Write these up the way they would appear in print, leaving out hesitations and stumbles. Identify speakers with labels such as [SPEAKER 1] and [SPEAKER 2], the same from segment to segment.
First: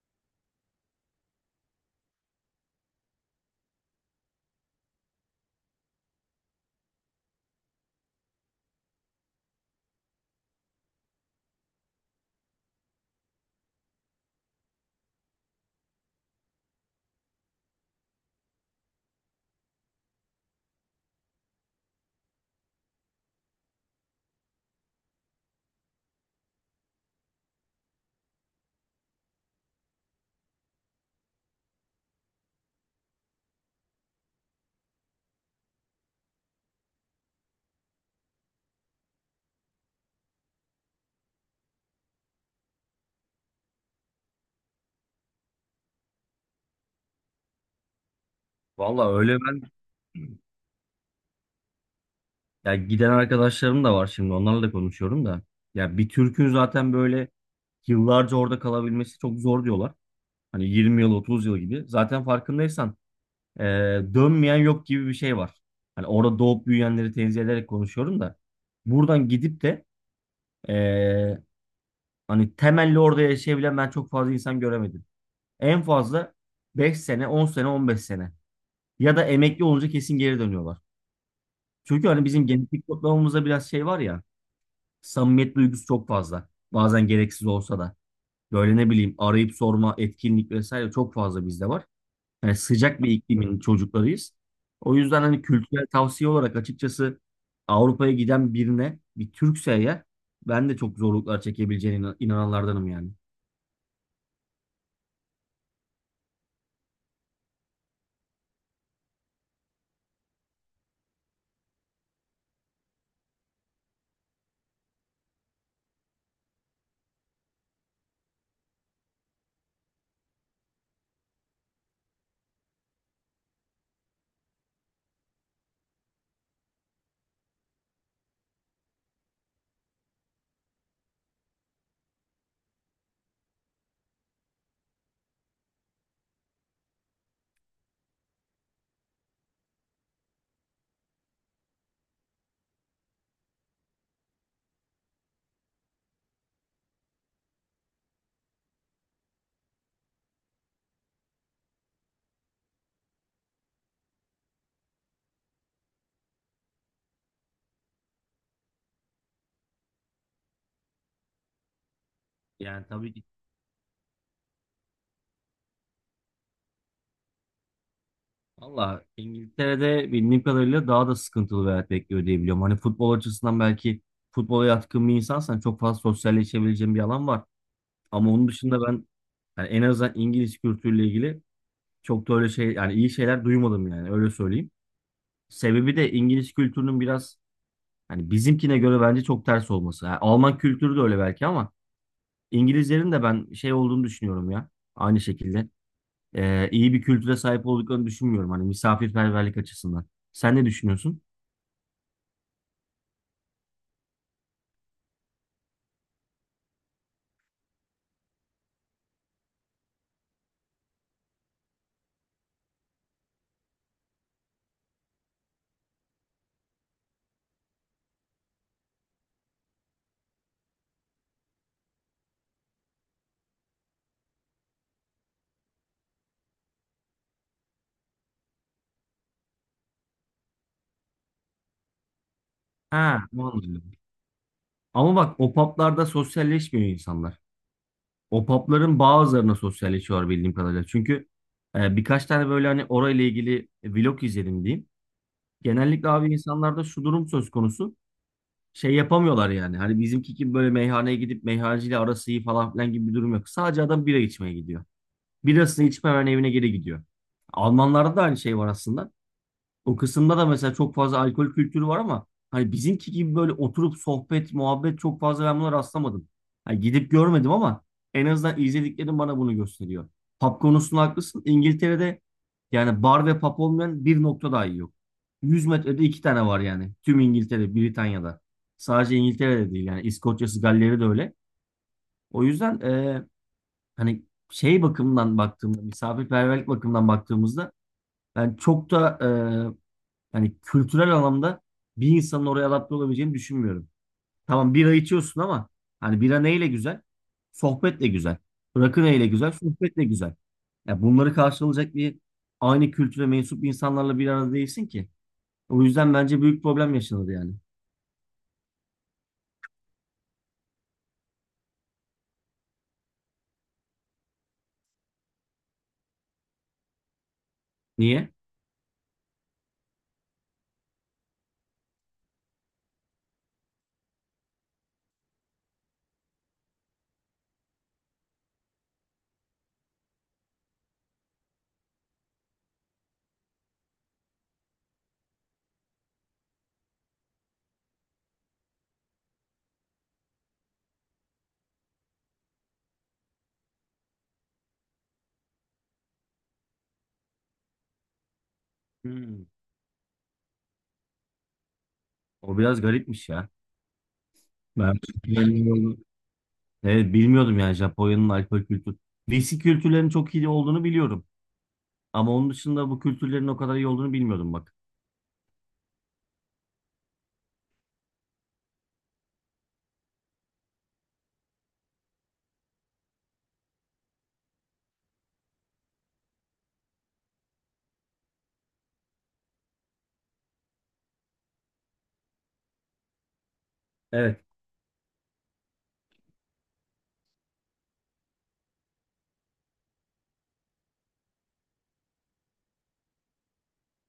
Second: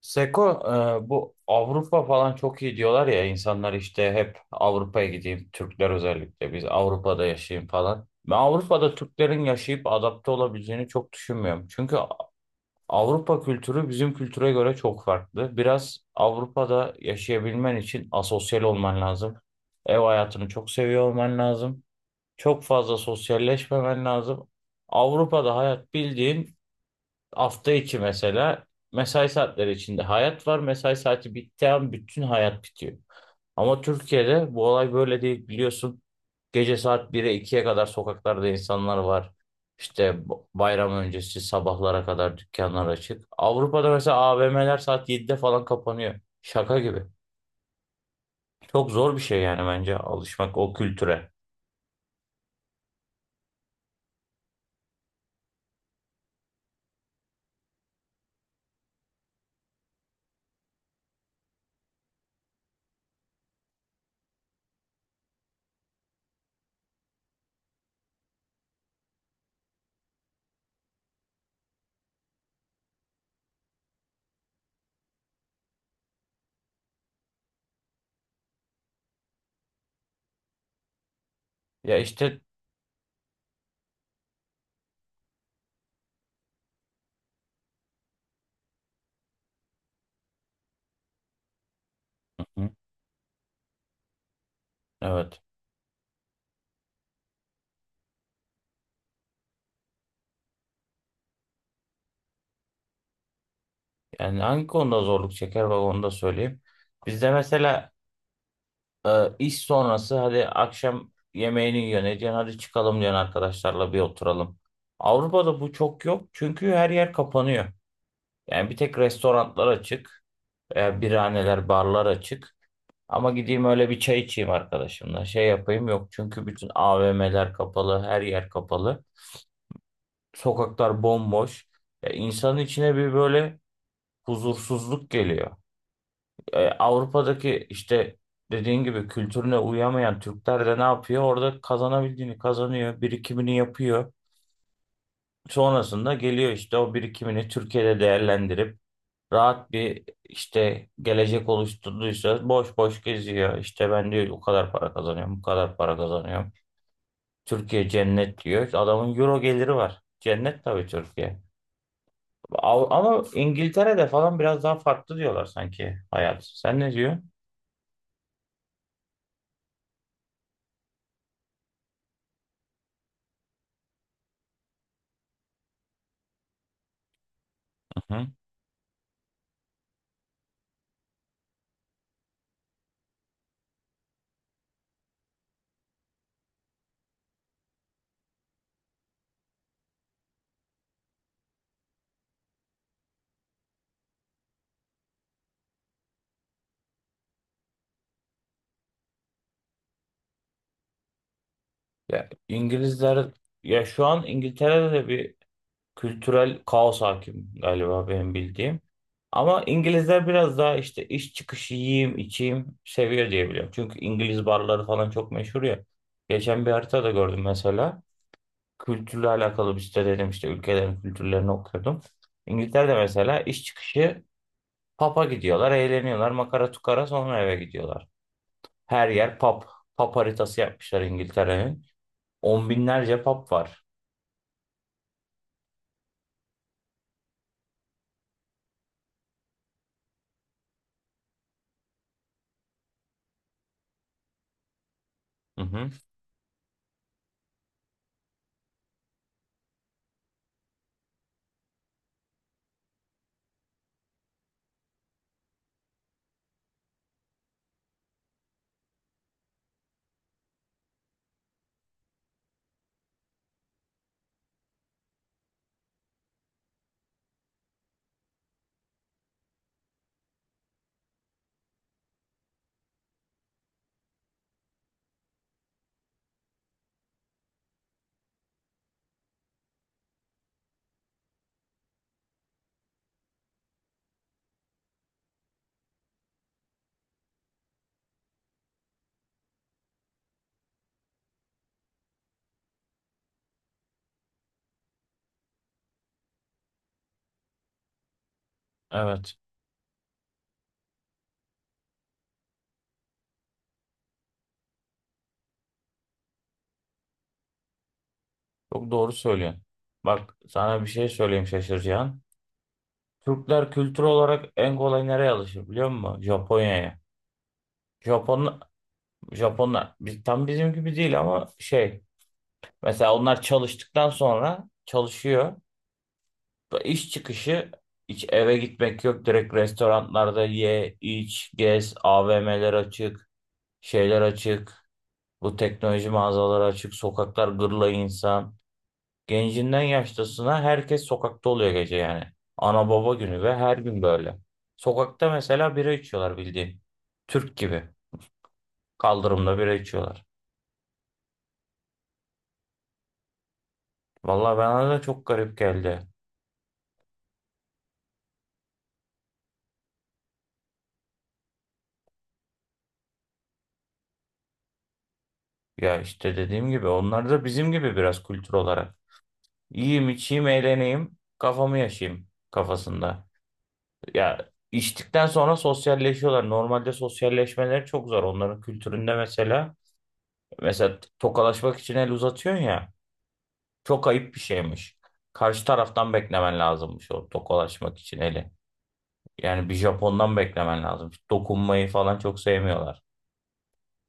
[SPEAKER 1] Seko, bu Avrupa falan çok iyi diyorlar ya, insanlar işte hep Avrupa'ya gideyim, Türkler özellikle biz Avrupa'da yaşayayım falan. Ben Avrupa'da Türklerin yaşayıp adapte olabileceğini çok düşünmüyorum. Çünkü Avrupa kültürü bizim kültüre göre çok farklı. Biraz Avrupa'da yaşayabilmen için asosyal olman lazım. Ev hayatını çok seviyor olman lazım. Çok fazla sosyalleşmemen lazım. Avrupa'da hayat bildiğin, hafta içi mesela mesai saatleri içinde hayat var. Mesai saati bittiği an bütün hayat bitiyor. Ama Türkiye'de bu olay böyle değil, biliyorsun. Gece saat 1'e ikiye kadar sokaklarda insanlar var. İşte bayram öncesi sabahlara kadar dükkanlar açık. Avrupa'da mesela AVM'ler saat 7'de falan kapanıyor. Şaka gibi. Çok
[SPEAKER 2] Valla
[SPEAKER 1] zor bir
[SPEAKER 2] öyle,
[SPEAKER 1] şey yani,
[SPEAKER 2] ben
[SPEAKER 1] bence alışmak o kültüre.
[SPEAKER 2] ya giden arkadaşlarım da var, şimdi onlarla da konuşuyorum da. Ya bir Türk'ün zaten böyle yıllarca orada kalabilmesi çok zor diyorlar. Hani 20 yıl 30 yıl gibi. Zaten farkındaysan e, dönmeyen yok gibi bir şey var. Hani orada doğup büyüyenleri tenzih ederek konuşuyorum da. Buradan gidip de e, hani temelli orada yaşayabilen ben çok fazla insan göremedim. En fazla 5 sene, 10 sene, 15 sene. Ya da emekli olunca kesin geri dönüyorlar.
[SPEAKER 1] Ya
[SPEAKER 2] Çünkü hani
[SPEAKER 1] işte.
[SPEAKER 2] bizim genetik kodlamamızda biraz şey var ya. Samimiyet duygusu çok fazla. Bazen gereksiz olsa da. Böyle ne bileyim, arayıp sorma, etkinlik vesaire çok fazla bizde var. Yani
[SPEAKER 1] Hı.
[SPEAKER 2] sıcak bir iklimin çocuklarıyız. O yüzden
[SPEAKER 1] Evet.
[SPEAKER 2] hani kültürel tavsiye olarak, açıkçası Avrupa'ya giden birine, bir Türkse eğer, ben de çok zorluklar çekebileceğine inananlardanım yani.
[SPEAKER 1] Yani hangi konuda zorluk çeker, bak onu da söyleyeyim. Bizde mesela iş sonrası hadi akşam yemeğini yiyorsun ediyorsun, hadi çıkalım diyorsun arkadaşlarla bir oturalım. Avrupa'da bu çok yok çünkü her yer kapanıyor. Yani bir tek restoranlar açık, birahaneler, barlar açık. Ama gideyim öyle bir çay içeyim arkadaşımla, şey yapayım, yok, çünkü bütün AVM'ler kapalı, her yer kapalı. Sokaklar bomboş. Ya insanın içine bir böyle huzursuzluk geliyor. Avrupa'daki işte dediğin gibi kültürüne uyamayan Türkler de ne yapıyor? Orada kazanabildiğini kazanıyor, birikimini yapıyor. Sonrasında geliyor, işte o birikimini Türkiye'de değerlendirip rahat bir işte gelecek oluşturduysa boş boş geziyor. İşte ben diyor o kadar para kazanıyorum, bu kadar para kazanıyorum. Türkiye cennet diyor. Adamın euro geliri var. Cennet tabii Türkiye.
[SPEAKER 2] Yani tabii ki
[SPEAKER 1] Ama İngiltere'de falan biraz daha farklı diyorlar sanki hayat. Sen ne diyorsun?
[SPEAKER 2] valla İngiltere'de bildiğim kadarıyla daha da sıkıntılı bir hayat bekliyor diye biliyorum. Hani futbol açısından belki futbola yatkın bir insansan çok fazla sosyalleşebileceğin bir alan var. Ama onun dışında ben, yani en azından İngiliz kültürüyle ilgili çok da öyle şey, yani iyi şeyler duymadım yani, öyle söyleyeyim. Sebebi de İngiliz kültürünün biraz hani bizimkine göre bence çok ters olması. Yani Alman kültürü de öyle belki ama İngilizlerin de ben şey olduğunu düşünüyorum ya. Aynı şekilde, iyi bir kültüre sahip olduklarını düşünmüyorum hani misafirperverlik açısından. Sen ne düşünüyorsun?
[SPEAKER 1] Ya İngilizler, ya şu an İngiltere'de de bir kültürel kaos hakim galiba benim bildiğim. Ama İngilizler biraz daha işte iş çıkışı yiyeyim içeyim seviyor diye biliyorum. Çünkü İngiliz barları falan çok meşhur ya. Geçen bir haritada gördüm mesela. Kültürle alakalı bir site, dedim işte ülkelerin kültürlerini okuyordum. İngiltere'de mesela iş çıkışı pub'a gidiyorlar, eğleniyorlar, makara tukara sonra eve gidiyorlar. Her yer pub. Pub haritası yapmışlar İngiltere'nin. On binlerce
[SPEAKER 2] Ha,
[SPEAKER 1] pub var.
[SPEAKER 2] anladım. Ama bak, o publarda sosyalleşmiyor insanlar. O pubların bazılarına sosyalleşiyorlar bildiğim kadarıyla. Çünkü birkaç tane böyle hani orayla ilgili vlog izledim diyeyim.
[SPEAKER 1] Hı hı.
[SPEAKER 2] Genellikle abi insanlarda şu durum söz konusu. Şey yapamıyorlar yani. Hani bizimki gibi böyle meyhaneye gidip meyhaneciyle arası iyi falan filan gibi bir durum yok. Sadece adam bira içmeye gidiyor. Birasını içip hemen evine geri gidiyor. Almanlarda da aynı şey var aslında. O kısımda da mesela çok fazla alkol kültürü var ama hani bizimki gibi böyle oturup sohbet, muhabbet çok fazla ben buna rastlamadım. Hani gidip görmedim ama en azından izlediklerim bana bunu gösteriyor. Pub konusunda haklısın. İngiltere'de yani bar ve pub olmayan bir nokta dahi yok. 100 metrede 2 tane var yani. Tüm İngiltere, Britanya'da. Sadece İngiltere'de değil yani, İskoçya'sı, Galler'i de öyle. O yüzden hani şey bakımından baktığımda, misafirperverlik bakımından baktığımızda ben çok da, hani kültürel anlamda bir insanın oraya adapte olabileceğini düşünmüyorum. Tamam bira içiyorsun ama hani bira neyle güzel? Sohbetle güzel. Rakı neyle
[SPEAKER 1] Evet.
[SPEAKER 2] güzel? Sohbetle güzel. Ya bunları karşılayacak bir aynı kültüre mensup insanlarla bir arada değilsin ki. O yüzden bence büyük problem yaşanır yani.
[SPEAKER 1] Çok doğru söylüyorsun. Bak sana bir şey söyleyeyim şaşıracağın. Türkler kültür olarak en kolay nereye alışır biliyor musun? Japonya'ya.
[SPEAKER 2] Niye?
[SPEAKER 1] Japon, Japonlar tam bizim gibi değil ama şey, mesela onlar çalıştıktan sonra çalışıyor. İş çıkışı hiç eve gitmek yok. Direkt restoranlarda ye, iç, gez, AVM'ler açık, şeyler açık. Bu teknoloji mağazaları açık, sokaklar gırla insan. Gencinden yaşlısına herkes sokakta oluyor gece yani. Ana baba günü ve her gün böyle. Sokakta mesela bira içiyorlar bildiğin. Türk gibi.
[SPEAKER 2] Hmm.
[SPEAKER 1] Kaldırımda bira içiyorlar.
[SPEAKER 2] O biraz garipmiş ya.
[SPEAKER 1] Vallahi bana
[SPEAKER 2] Ben
[SPEAKER 1] da çok garip
[SPEAKER 2] bilmiyordum.
[SPEAKER 1] geldi.
[SPEAKER 2] Evet bilmiyordum yani, Japonya'nın alkol kültürü. Viski kültürlerinin çok iyi olduğunu biliyorum. Ama onun dışında bu kültürlerin o kadar iyi olduğunu bilmiyordum bak.
[SPEAKER 1] Ya işte dediğim gibi onlar da bizim gibi biraz kültür olarak. Yiyeyim, içeyim, eğleneyim, kafamı yaşayayım kafasında. Ya içtikten sonra sosyalleşiyorlar. Normalde sosyalleşmeleri çok zor onların kültüründe mesela. Mesela tokalaşmak için el uzatıyorsun ya. Çok ayıp bir
[SPEAKER 2] Evet.
[SPEAKER 1] şeymiş. Karşı taraftan beklemen lazımmış o tokalaşmak için eli. Yani bir Japon'dan beklemen lazım. Dokunmayı falan çok sevmiyorlar.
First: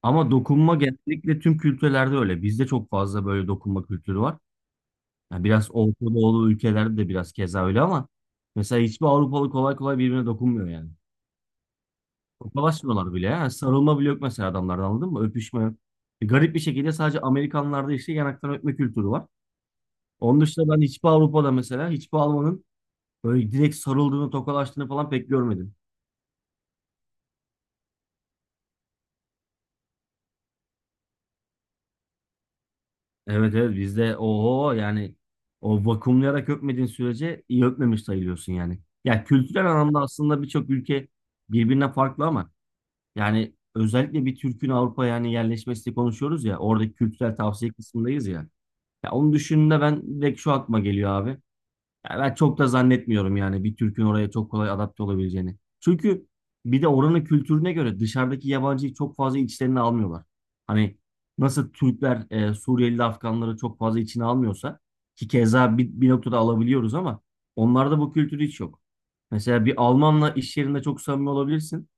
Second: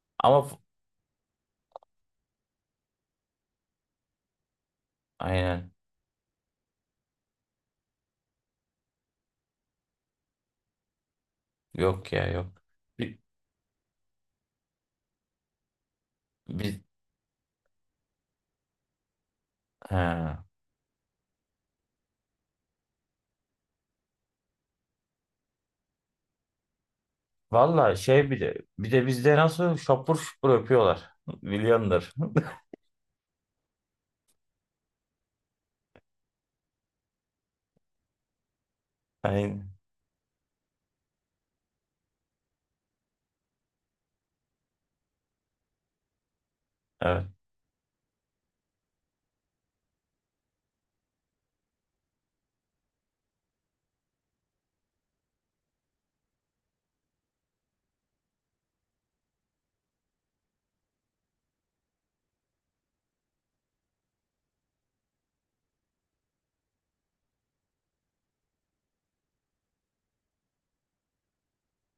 [SPEAKER 2] Ama
[SPEAKER 1] Ama f-
[SPEAKER 2] dokunma genellikle tüm kültürlerde öyle. Bizde çok fazla böyle dokunma kültürü var. Yani biraz
[SPEAKER 1] aynen.
[SPEAKER 2] Orta Doğulu ülkelerde de biraz keza öyle ama mesela hiçbir Avrupalı kolay kolay birbirine dokunmuyor yani.
[SPEAKER 1] Yok ya, yok.
[SPEAKER 2] Tokalaşmıyorlar
[SPEAKER 1] Bi-
[SPEAKER 2] bile, ya. Yani sarılma bile yok mesela adamlarda, anladın mı? Öpüşme yok. Garip bir
[SPEAKER 1] Biz,
[SPEAKER 2] şekilde sadece Amerikanlarda işte yanaktan öpme kültürü var.
[SPEAKER 1] he.
[SPEAKER 2] Onun dışında ben hiçbir Avrupa'da, mesela hiçbir Alman'ın böyle direkt sarıldığını, tokalaştığını falan pek görmedim.
[SPEAKER 1] Valla şey, bir de bizde nasıl şapur şupur öpüyorlar. Milyondur.
[SPEAKER 2] Evet evet, bizde oho yani, o vakumlayarak öpmediğin sürece iyi öpmemiş sayılıyorsun yani. Ya kültürel
[SPEAKER 1] Aynen.
[SPEAKER 2] anlamda aslında birçok ülke birbirine farklı ama yani özellikle bir Türk'ün Avrupa'ya yani yerleşmesini konuşuyoruz ya, oradaki
[SPEAKER 1] Evet.
[SPEAKER 2] kültürel tavsiye kısmındayız ya. Ya onu düşündüğümde ben direkt şu aklıma geliyor abi. Ya ben çok da zannetmiyorum yani bir Türk'ün oraya çok kolay adapte olabileceğini. Çünkü bir de oranın kültürüne göre dışarıdaki yabancıyı çok fazla içlerine almıyorlar. Hani nasıl Türkler Suriyeli Afganları çok fazla içine almıyorsa, ki keza bir noktada alabiliyoruz ama onlarda bu kültür hiç yok. Mesela bir Almanla iş yerinde çok samimi olabilirsin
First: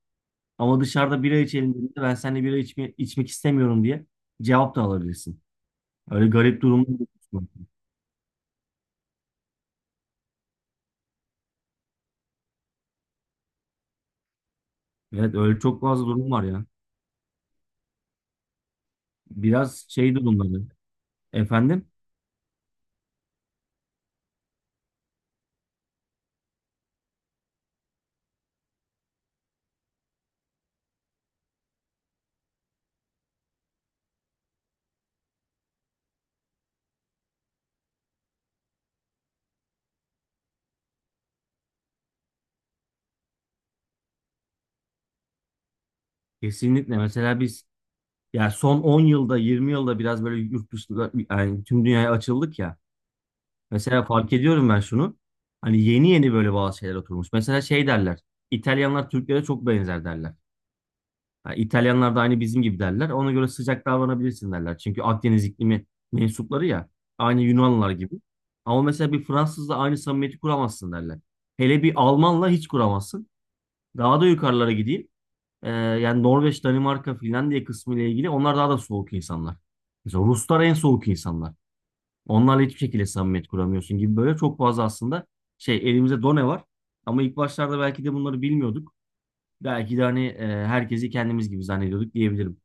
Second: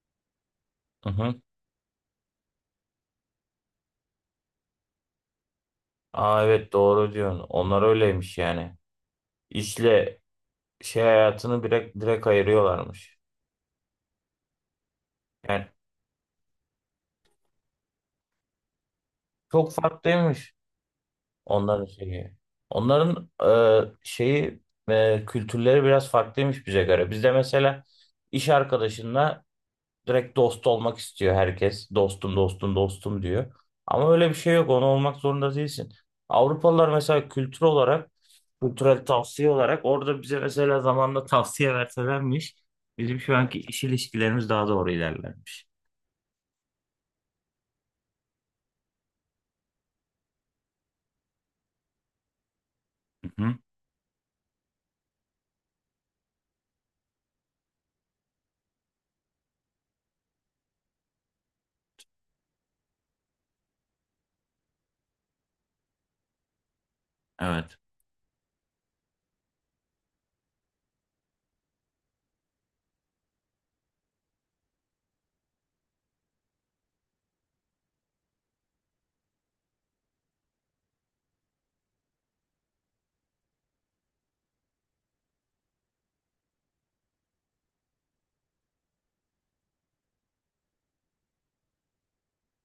[SPEAKER 2] ama
[SPEAKER 1] Hı
[SPEAKER 2] dışarıda bira
[SPEAKER 1] hı.
[SPEAKER 2] içelim dediğinde, ben seninle bira içme, içmek istemiyorum diye cevap da alabilirsin. Öyle
[SPEAKER 1] Aa,
[SPEAKER 2] garip
[SPEAKER 1] evet,
[SPEAKER 2] durumlar.
[SPEAKER 1] doğru diyorsun. Onlar öyleymiş yani. İşle şey hayatını direkt ayırıyorlarmış.
[SPEAKER 2] Evet, öyle
[SPEAKER 1] Yani
[SPEAKER 2] çok fazla durum var ya.
[SPEAKER 1] çok
[SPEAKER 2] Biraz şey
[SPEAKER 1] farklıymış.
[SPEAKER 2] durumları.
[SPEAKER 1] Onların
[SPEAKER 2] Efendim?
[SPEAKER 1] şeyi. Onların şeyi, kültürleri biraz farklıymış bize göre. Bizde mesela iş arkadaşınla direkt dost olmak istiyor herkes. Dostum, dostum, dostum diyor. Ama öyle bir şey yok. Onu olmak zorunda değilsin. Avrupalılar mesela kültür olarak, kültürel tavsiye olarak orada bize mesela zamanla tavsiye verselermiş, bizim şu anki iş ilişkilerimiz daha doğru ilerlermiş.
[SPEAKER 2] Kesinlikle. Mesela biz ya son 10 yılda 20 yılda biraz böyle yurt dışında yani tüm dünyaya açıldık ya.
[SPEAKER 1] Hı hı.
[SPEAKER 2] Mesela fark ediyorum ben şunu. Hani yeni yeni böyle bazı şeyler oturmuş. Mesela şey derler. İtalyanlar Türklere çok benzer derler. Ha, İtalyanlar da aynı bizim gibi derler. Ona göre sıcak davranabilirsin derler. Çünkü Akdeniz iklimi mensupları ya. Aynı
[SPEAKER 1] Evet.
[SPEAKER 2] Yunanlılar gibi. Ama mesela bir Fransızla aynı samimiyeti kuramazsın derler. Hele bir Almanla hiç kuramazsın. Daha da yukarılara gideyim. Yani Norveç, Danimarka, Finlandiya kısmı ile ilgili onlar daha da soğuk insanlar. Mesela Ruslar en soğuk insanlar. Onlarla hiçbir şekilde samimiyet kuramıyorsun gibi, böyle çok fazla aslında şey, elimizde done var. Ama ilk başlarda belki de bunları bilmiyorduk. Belki de hani herkesi kendimiz gibi zannediyorduk diyebilirim.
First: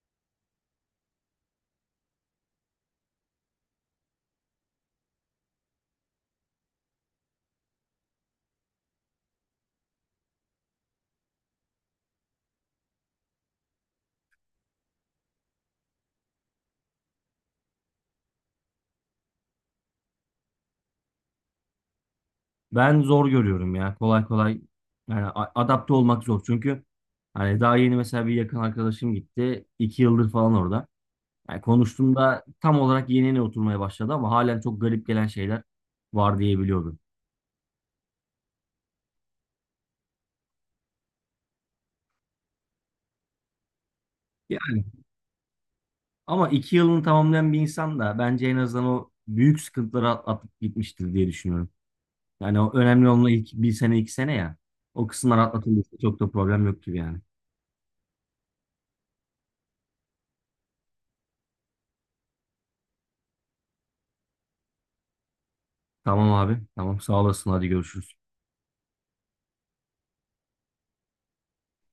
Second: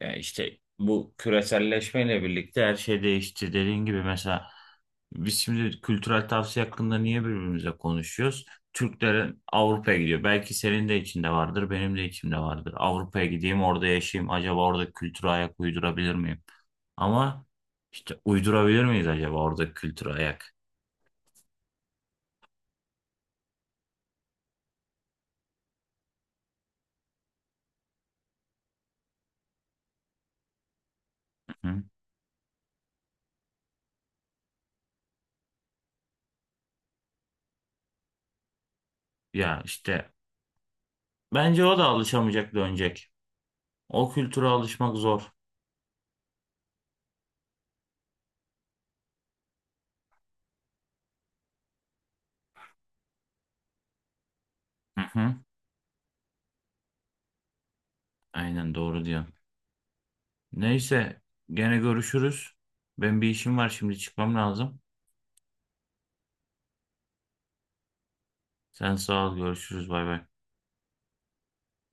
[SPEAKER 1] Yani işte bu küreselleşmeyle birlikte her şey değişti. Dediğin gibi mesela biz şimdi kültürel tavsiye hakkında niye birbirimize konuşuyoruz? Türklerin Avrupa'ya gidiyor. Belki senin de içinde vardır, benim de içimde vardır. Avrupa'ya gideyim, orada yaşayayım. Acaba orada kültüre ayak uydurabilir miyim? Ama işte uydurabilir miyiz acaba orada kültüre ayak?
[SPEAKER 2] Ben zor görüyorum ya. Kolay kolay yani adapte olmak zor. Çünkü hani daha yeni mesela bir yakın arkadaşım gitti, 2 yıldır falan orada. Yani
[SPEAKER 1] Hı?
[SPEAKER 2] konuştuğumda tam olarak yenine oturmaya başladı ama halen çok garip gelen şeyler var diyebiliyordum.
[SPEAKER 1] Ya işte bence o da alışamayacak, dönecek. O kültüre
[SPEAKER 2] Yani,
[SPEAKER 1] alışmak zor.
[SPEAKER 2] ama 2 yılını tamamlayan bir insan da bence en azından o büyük sıkıntıları atıp gitmiştir diye düşünüyorum. Yani o önemli olan ilk bir sene 2 sene ya.
[SPEAKER 1] Hı
[SPEAKER 2] O
[SPEAKER 1] hı.
[SPEAKER 2] kısımlar atlatılırsa çok da problem yok gibi yani.
[SPEAKER 1] Aynen, doğru diyorsun. Neyse, gene görüşürüz. Ben bir işim var, şimdi çıkmam lazım.
[SPEAKER 2] Tamam abi. Tamam sağ olasın. Hadi görüşürüz.
[SPEAKER 1] Sen sağ ol, görüşürüz, bay bay.